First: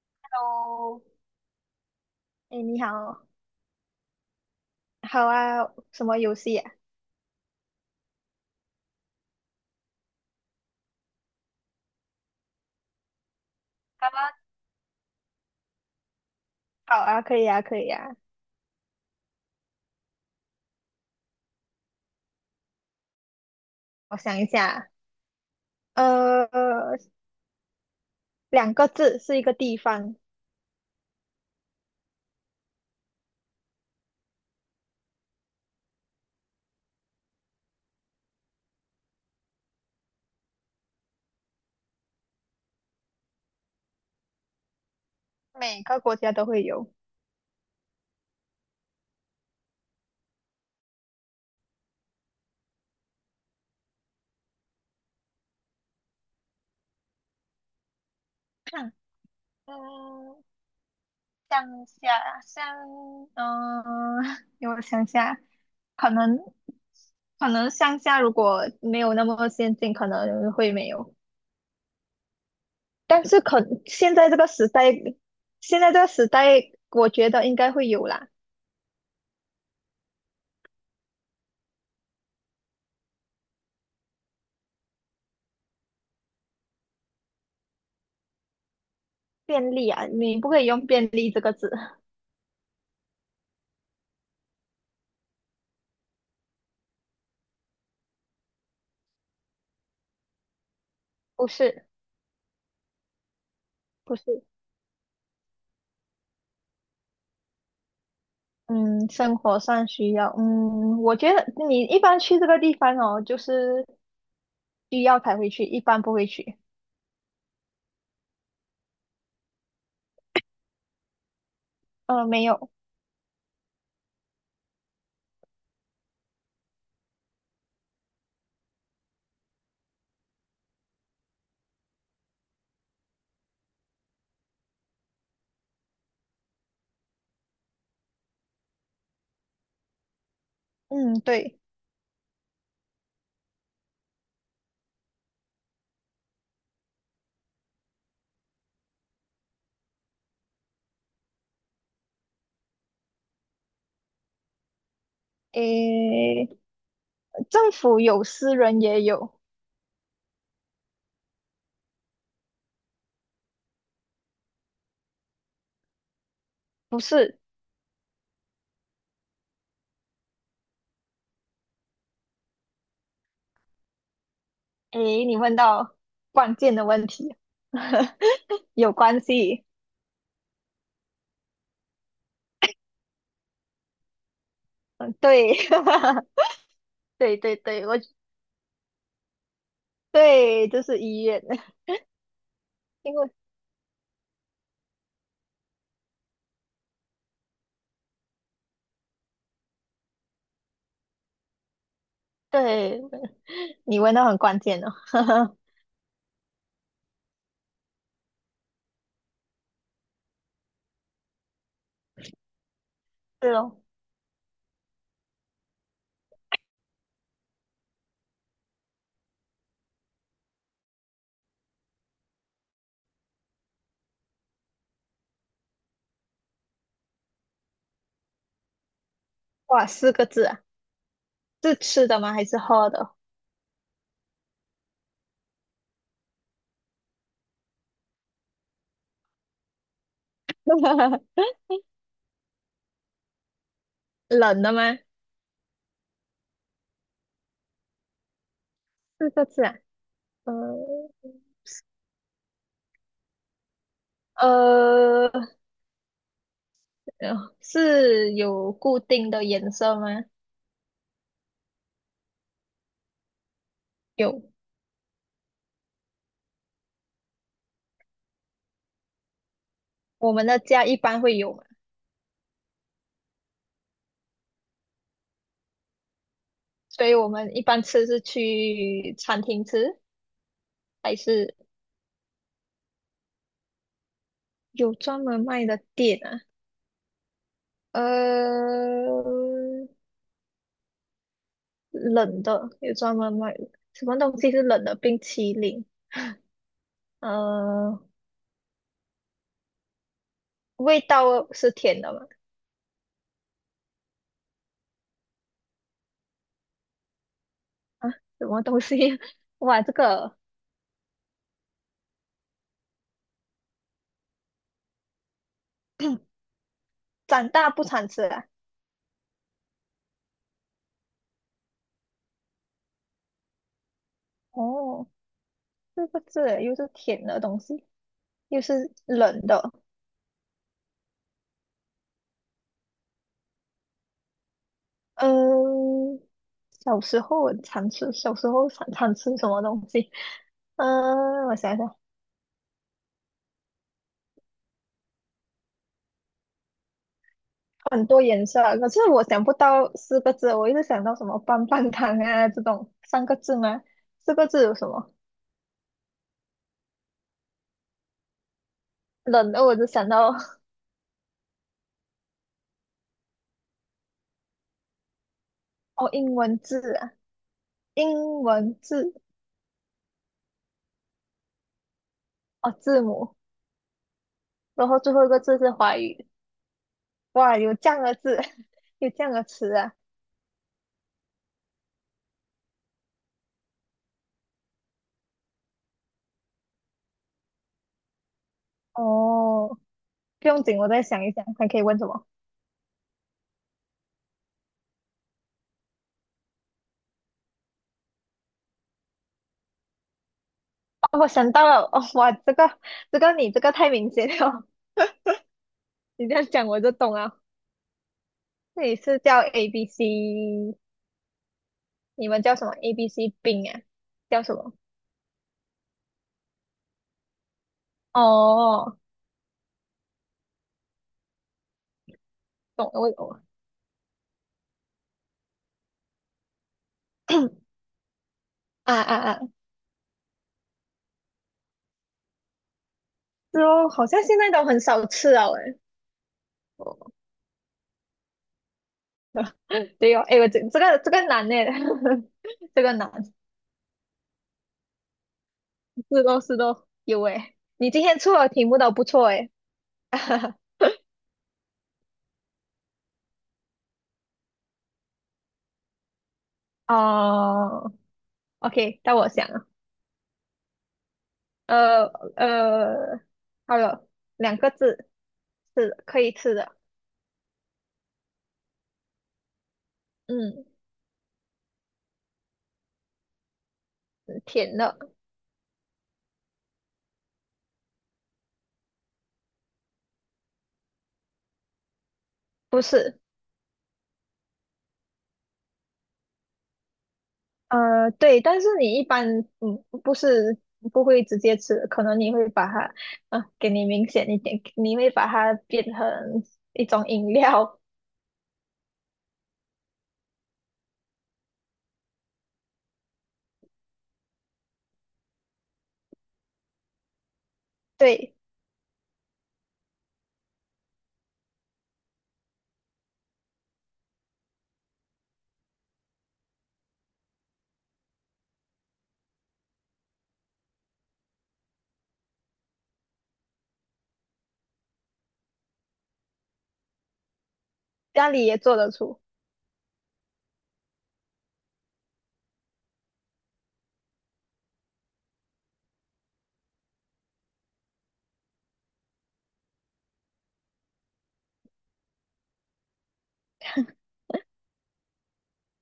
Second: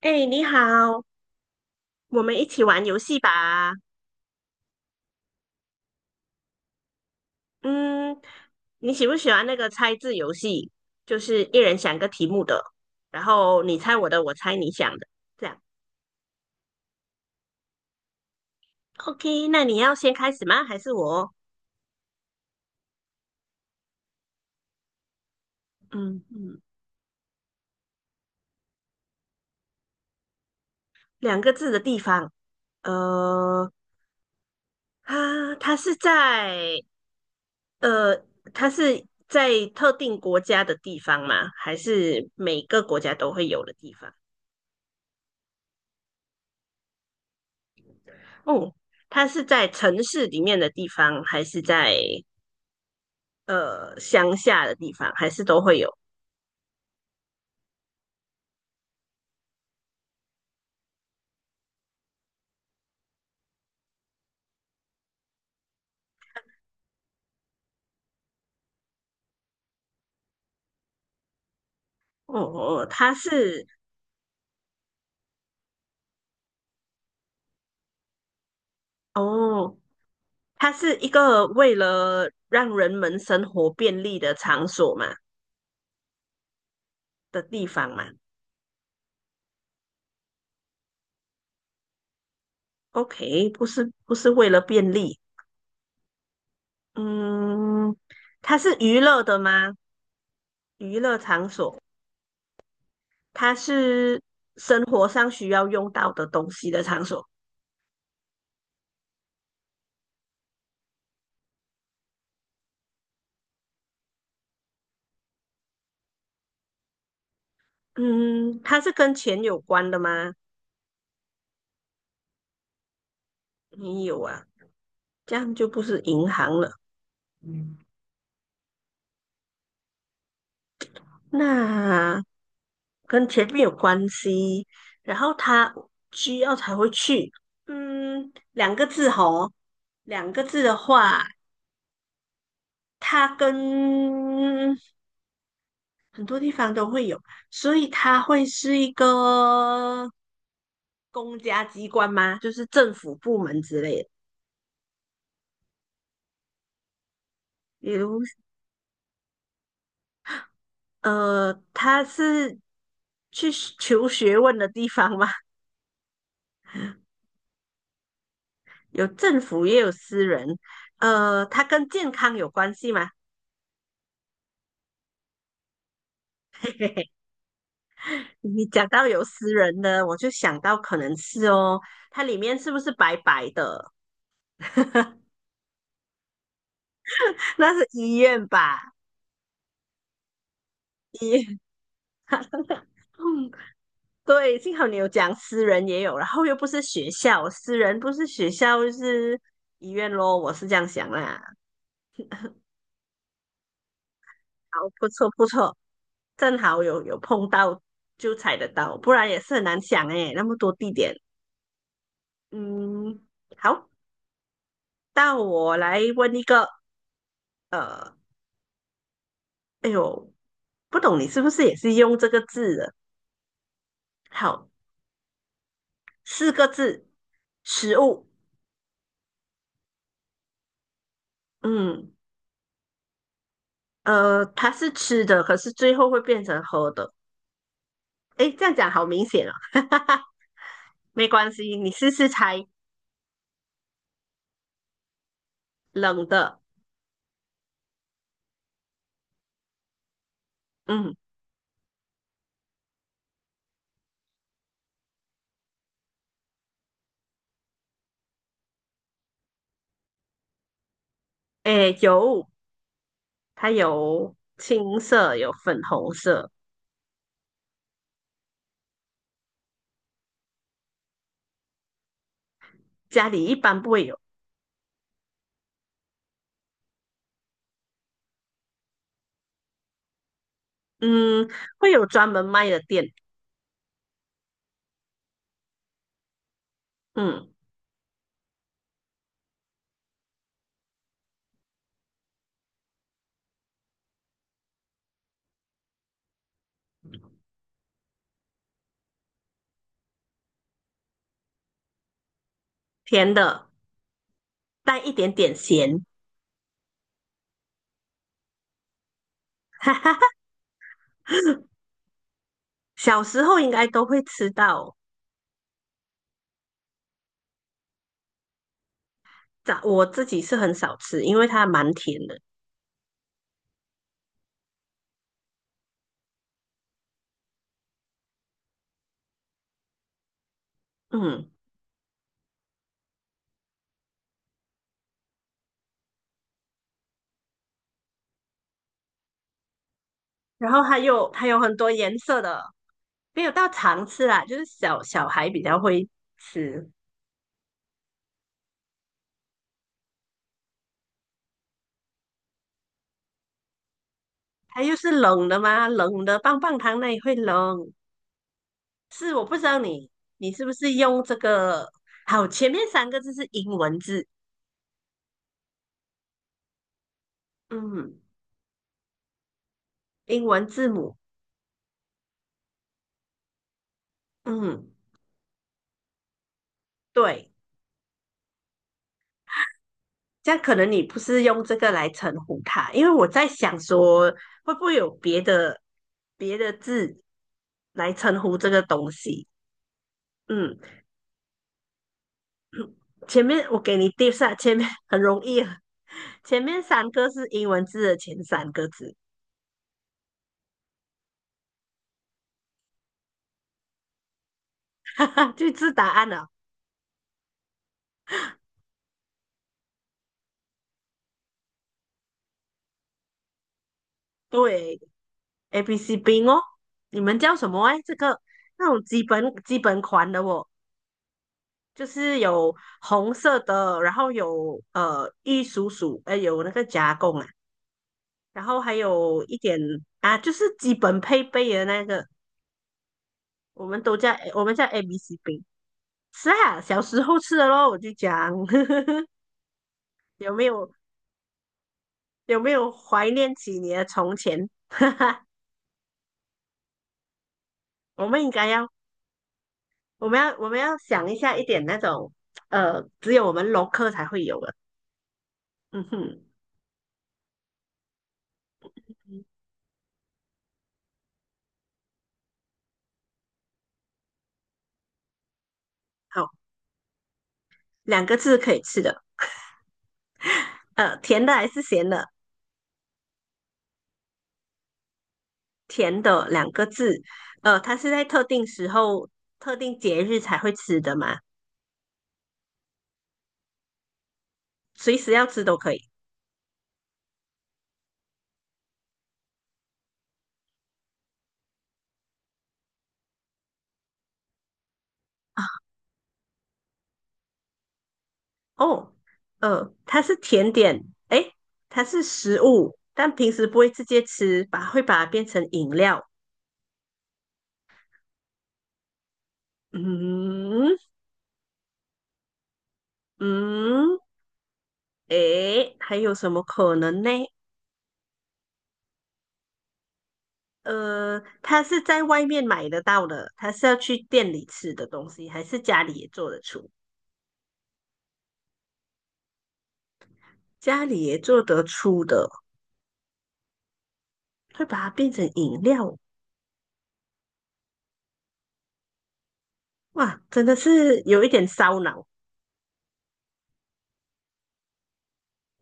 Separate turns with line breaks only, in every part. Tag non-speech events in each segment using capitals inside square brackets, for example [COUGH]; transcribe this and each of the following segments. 哎，你
哦，
好，我们一
哎，
起
你
玩游戏
好，
吧。
好啊，什么游戏啊？
嗯，你喜不喜欢那个猜字游戏？就是一人想个题目的，然后你猜
好
我的，
啊，
我猜你想的，这样。
好啊，可以啊，可以啊。
OK，那你要先开始吗？还是我？
我想一下，
嗯嗯，
呃，两个字是一个地方，
两个字的地方，呃，它是在呃，它是在特定国家的地方吗？还是每个国家都会有的地方？
每个国家都会有。
哦，它是在城市里面的地方，还是在？呃乡下的地方，还是都会有。
[CLEARS THROAT] 嗯，乡下乡，嗯，[LAUGHS] 给我想下，可能可能乡下如果没有那么先进，可能会没有。
哦哦，
但是可现在这个时代，现在这个时代，我觉得应该会有啦。
哦，它是一个为了让人们生活便利的场所嘛的地方嘛。
便利啊，你不可以用便利这个字，
OK，不是为了便利，嗯，它是娱乐的吗？娱乐场
不
所，
是
它
不
是
是，
生活上需要用到的东西的场所。
嗯，生活上需要，嗯，我觉得你一般去这个地方哦，就是需要才会去，一般不会去。
嗯，它是跟钱有关的吗？
没有，
没有啊，这样就不是银行了。嗯，那跟前面有关系，然后他需要才会去。嗯，两个字吼，两个字的
嗯，
话，
对，
它跟很多地方都会有，所以它会是一个公家机关吗？就是政府部门之类的。
诶，政
比
府
如，
有，私人也有，
呃，它是去求学问的地方吗？[LAUGHS]
不是，
有政府也有私人，呃，它跟健康有关系吗？
诶，你问到关键的问
[LAUGHS]
题，[LAUGHS]
你讲
有
到
关
有私
系，
人的，我就想到可能是哦，它里面是不是白白的？
嗯，
[LAUGHS]
对，[LAUGHS] 对对
那
对，
是医院吧？
对，这是医
医
院，
院。
[LAUGHS] 因为
嗯，对，幸好你有讲私人也有，然后又不是学校，私人不是学校就是医院咯，我是这样想啦。
对，你问到很关键
好，
哦。
不错不
[LAUGHS]
错，正好有碰到就踩得到，不然也是很难想诶，那么多地点。嗯，
是哦，
好，到我来问一个，呃，哎呦，不懂你是不是也是用这个字的？好，四个字，食物。
哇，四个字啊，是吃
嗯，
的吗？还是喝的？
呃，它是吃的，可是最后会变成喝的。哎，这样讲好明显哦。[LAUGHS] 没
[LAUGHS]
关系，你试试猜，
冷的吗？
冷的。
四个字啊，呃
嗯，
呃，是有固定的颜色吗？
哎，有，它有
有，
青色，有粉红色，
我们的家一般会有嘛，
家里一般不会有。
所以我们一般吃是去餐厅吃，还
嗯，
是
会有专门卖的店。
有专门卖的店啊？
嗯，
呃，冷的有专门卖的，什么东西是冷的？冰淇淋，呃，味道是甜的吗？
甜的，带一点点咸，
啊，什么东西？[LAUGHS] 哇，这个
小时候应该都会吃到。
长大不常吃啊！
早我自己是很少吃，因为它蛮甜的，
哦，四个字耶又是甜的东西，又是冷的。
嗯，
嗯，小时候我常吃，小时候常常吃什么东西？
然
[LAUGHS]
后它有它
嗯，我
有很
想
多
想，
颜色的，没有到常吃啦，就是小小孩比较会吃。
很多颜色啊可是我想不到四个字，我一直想到什么棒棒糖啊这种三个字吗？四个字有
它
什
又是
么？
冷的嘛，冷的棒棒糖那也会冷。是我
冷
不知
的我
道
就想
你
到
你是不是用这个？好，前面三个字是英文字，
哦，英文字啊，
嗯，
英文字
英文字母，
哦，字母，然
嗯，
后最后一个字是华语。
对，
哇，有这样的字，[LAUGHS] 有这样的词啊！
这样可能你不是用这个来称呼它，因为我在想说会不会有别的字来称呼这个东西。
哦，不用
嗯，
紧，我再想一想，还可以问什么？
前面我给你 d i 前面很容易啊 [LAUGHS] 前面三个是英文字的前三个字，
哦，我想到了，哦，哇，这个你这个太明显了，
[LAUGHS] 哈哈，就知答
[LAUGHS] 你
案
这样
了。
讲我就懂了。这里是叫 A B C，你们叫什么？A B C 冰啊？叫什么？
对，A B C B 哦，你们叫什么哎？这个那
哦，
种基本款的哦，就是有
懂了，我懂
红
了。
色的，然后有呃玉蜀黍，呃有那个加工啊，然后还
啊啊啊！
有一点啊，就是基本配备的那个，
是
我
哦，
们
好
都
像
叫
现在
我
都
们
很
叫 A
少
B
吃
C
了
B。
诶。
是啊，小时候吃的咯，我就讲 [LAUGHS]
对哦，诶，我
有
这
没
这
有
个这个难诶，
有没
[LAUGHS] 这
有
个难，
怀念起你的从前？[LAUGHS]
是都是都有诶。你今天
我
出
们
的
应
题
该
目都
要，
不错诶。
我们要
[LAUGHS]
我们要想一下一点那种呃，只有我们龙科才会有的。嗯哼，
哦，OK，到我想了，呃呃，好了，两个字，是的可以
好，
吃的，
两个字可以吃的，
嗯，
呃，甜的还是咸的？
甜的，
甜的两个字，呃，它是在特定时候、特定节日才会吃的嘛，
不是，
随时要吃都可以。
对，但是你一般，嗯，不是不会直接吃，可能你会把它，啊、给你明显一点，你会把它变成一种饮料，
哦，嗯，它是甜点，诶，它是食物，但平时不会直接吃，把会把它变成饮料。
对，
嗯嗯，诶，还有什么可能呢？呃，它是在外面买得到的，它是要去店里吃的东西，还是家里也做得出？
家里也做得出，
家里也做得出的，会把它变成饮料。哇，真的是有一点烧脑。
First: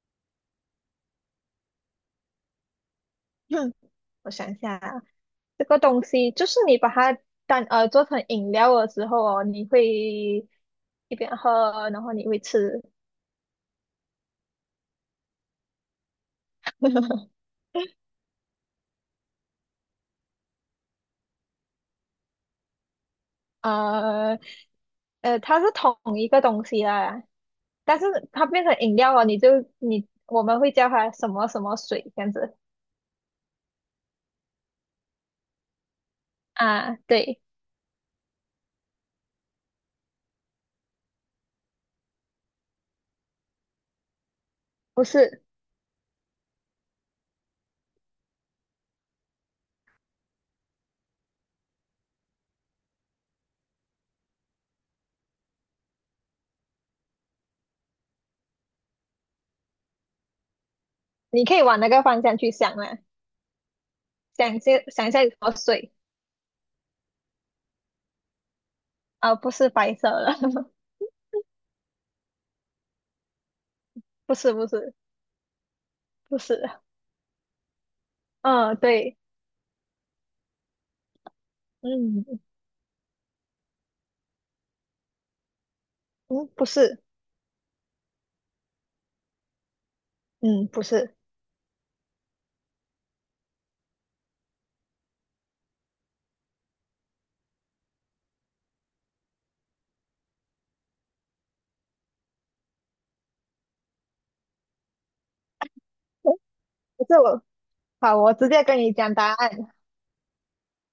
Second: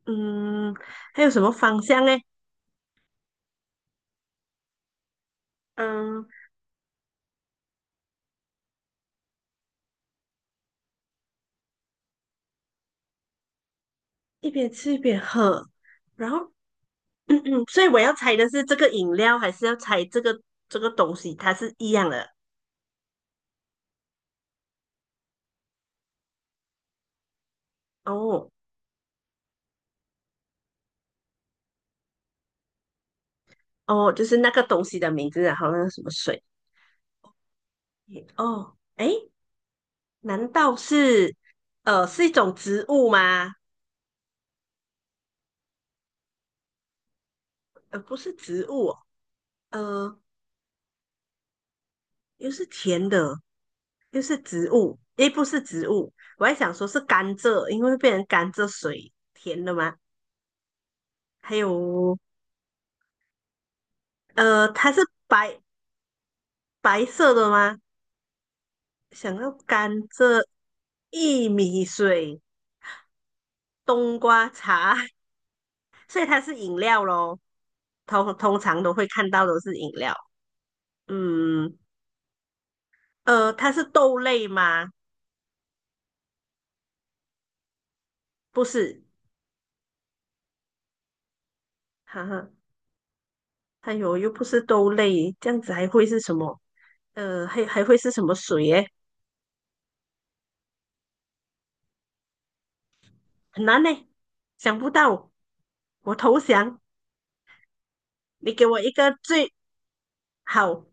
嗯，还有什么方向呢？
[CLEARS THROAT] 我想一下啊，这个东
嗯。
西就是你把它当做成饮料的时候哦，你会一边喝，然后你会吃。
一边吃一边喝，然后，
[LAUGHS]
嗯嗯，所以我要猜的是这个饮料，还是要猜这个东西，它是一样的
呃它是同一个东西啦，但是它
哦
变成饮料了，你就你我们会叫它什么什么水这样子
哦，就是那个东西的名字啊，然后那个什么水
啊？对，
哦，诶，难道是呃是一种植物吗？
不是，
呃，不是植物哦，呃，又是甜的，又是植物，诶，不是植物，我还想说是甘蔗，因为会变成甘蔗水，甜的吗？
你可
还
以往那个
有
方向去想啦，
呃，它是
想一下有什么
白
水
白色的吗？想
啊？
要
不是
甘
白色的，
蔗、薏米水、
[LAUGHS]
冬
不
瓜
是不
茶，
是
[LAUGHS] 所以
不
它是
是，
饮料咯。通通
嗯，
常都会
对，
看到都是饮料。嗯，
嗯
呃，它是豆类吗？
嗯，不是，
不是，
嗯不是，
哈哈，哎呦，又不是豆类，这样子还会是什么？呃，还会是什么水耶？很难呢，想不到，我
诶
投降。
不是我。好，我直
你
接
给
跟
我一
你讲
个
答
最
案。
好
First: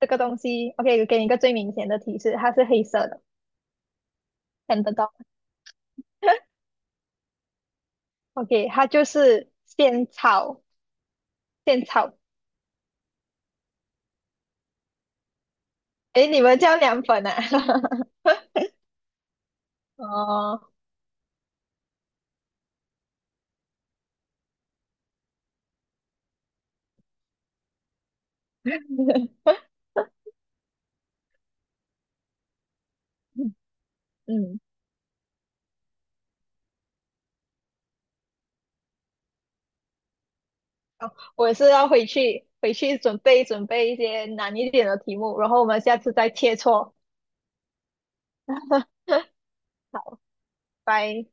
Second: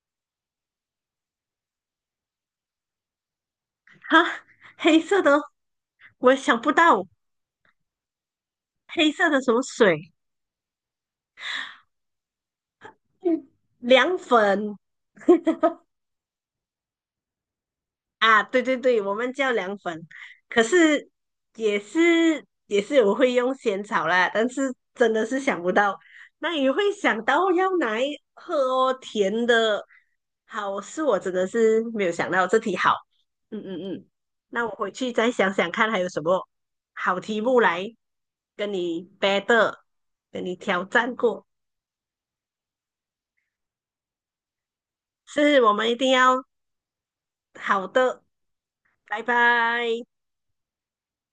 这个东西，OK，给你一个最明显的提示，它是黑色的，
哈，
看得
黑
到。
色的，我想不到
OK，它就
黑色的
是
什么水，
现炒现炒。
嗯凉粉。
诶，你们叫凉粉啊？[LAUGHS]
啊，对对对，我们叫凉粉，
哦，
可是也是我会用仙草啦，但是真的是想不到，那也会想到要拿来喝哦，甜的，好，是我真的是没有想到这题好，嗯嗯嗯，
嗯，
那我回去再想想看还有什么好题目来跟你 battle，跟你挑战过，
我是要回去准备准备一些难一点的题目，然后
是
我
我
们
们一
下
定
次再
要
切磋。
好的，拜拜。
[LAUGHS] 好，拜。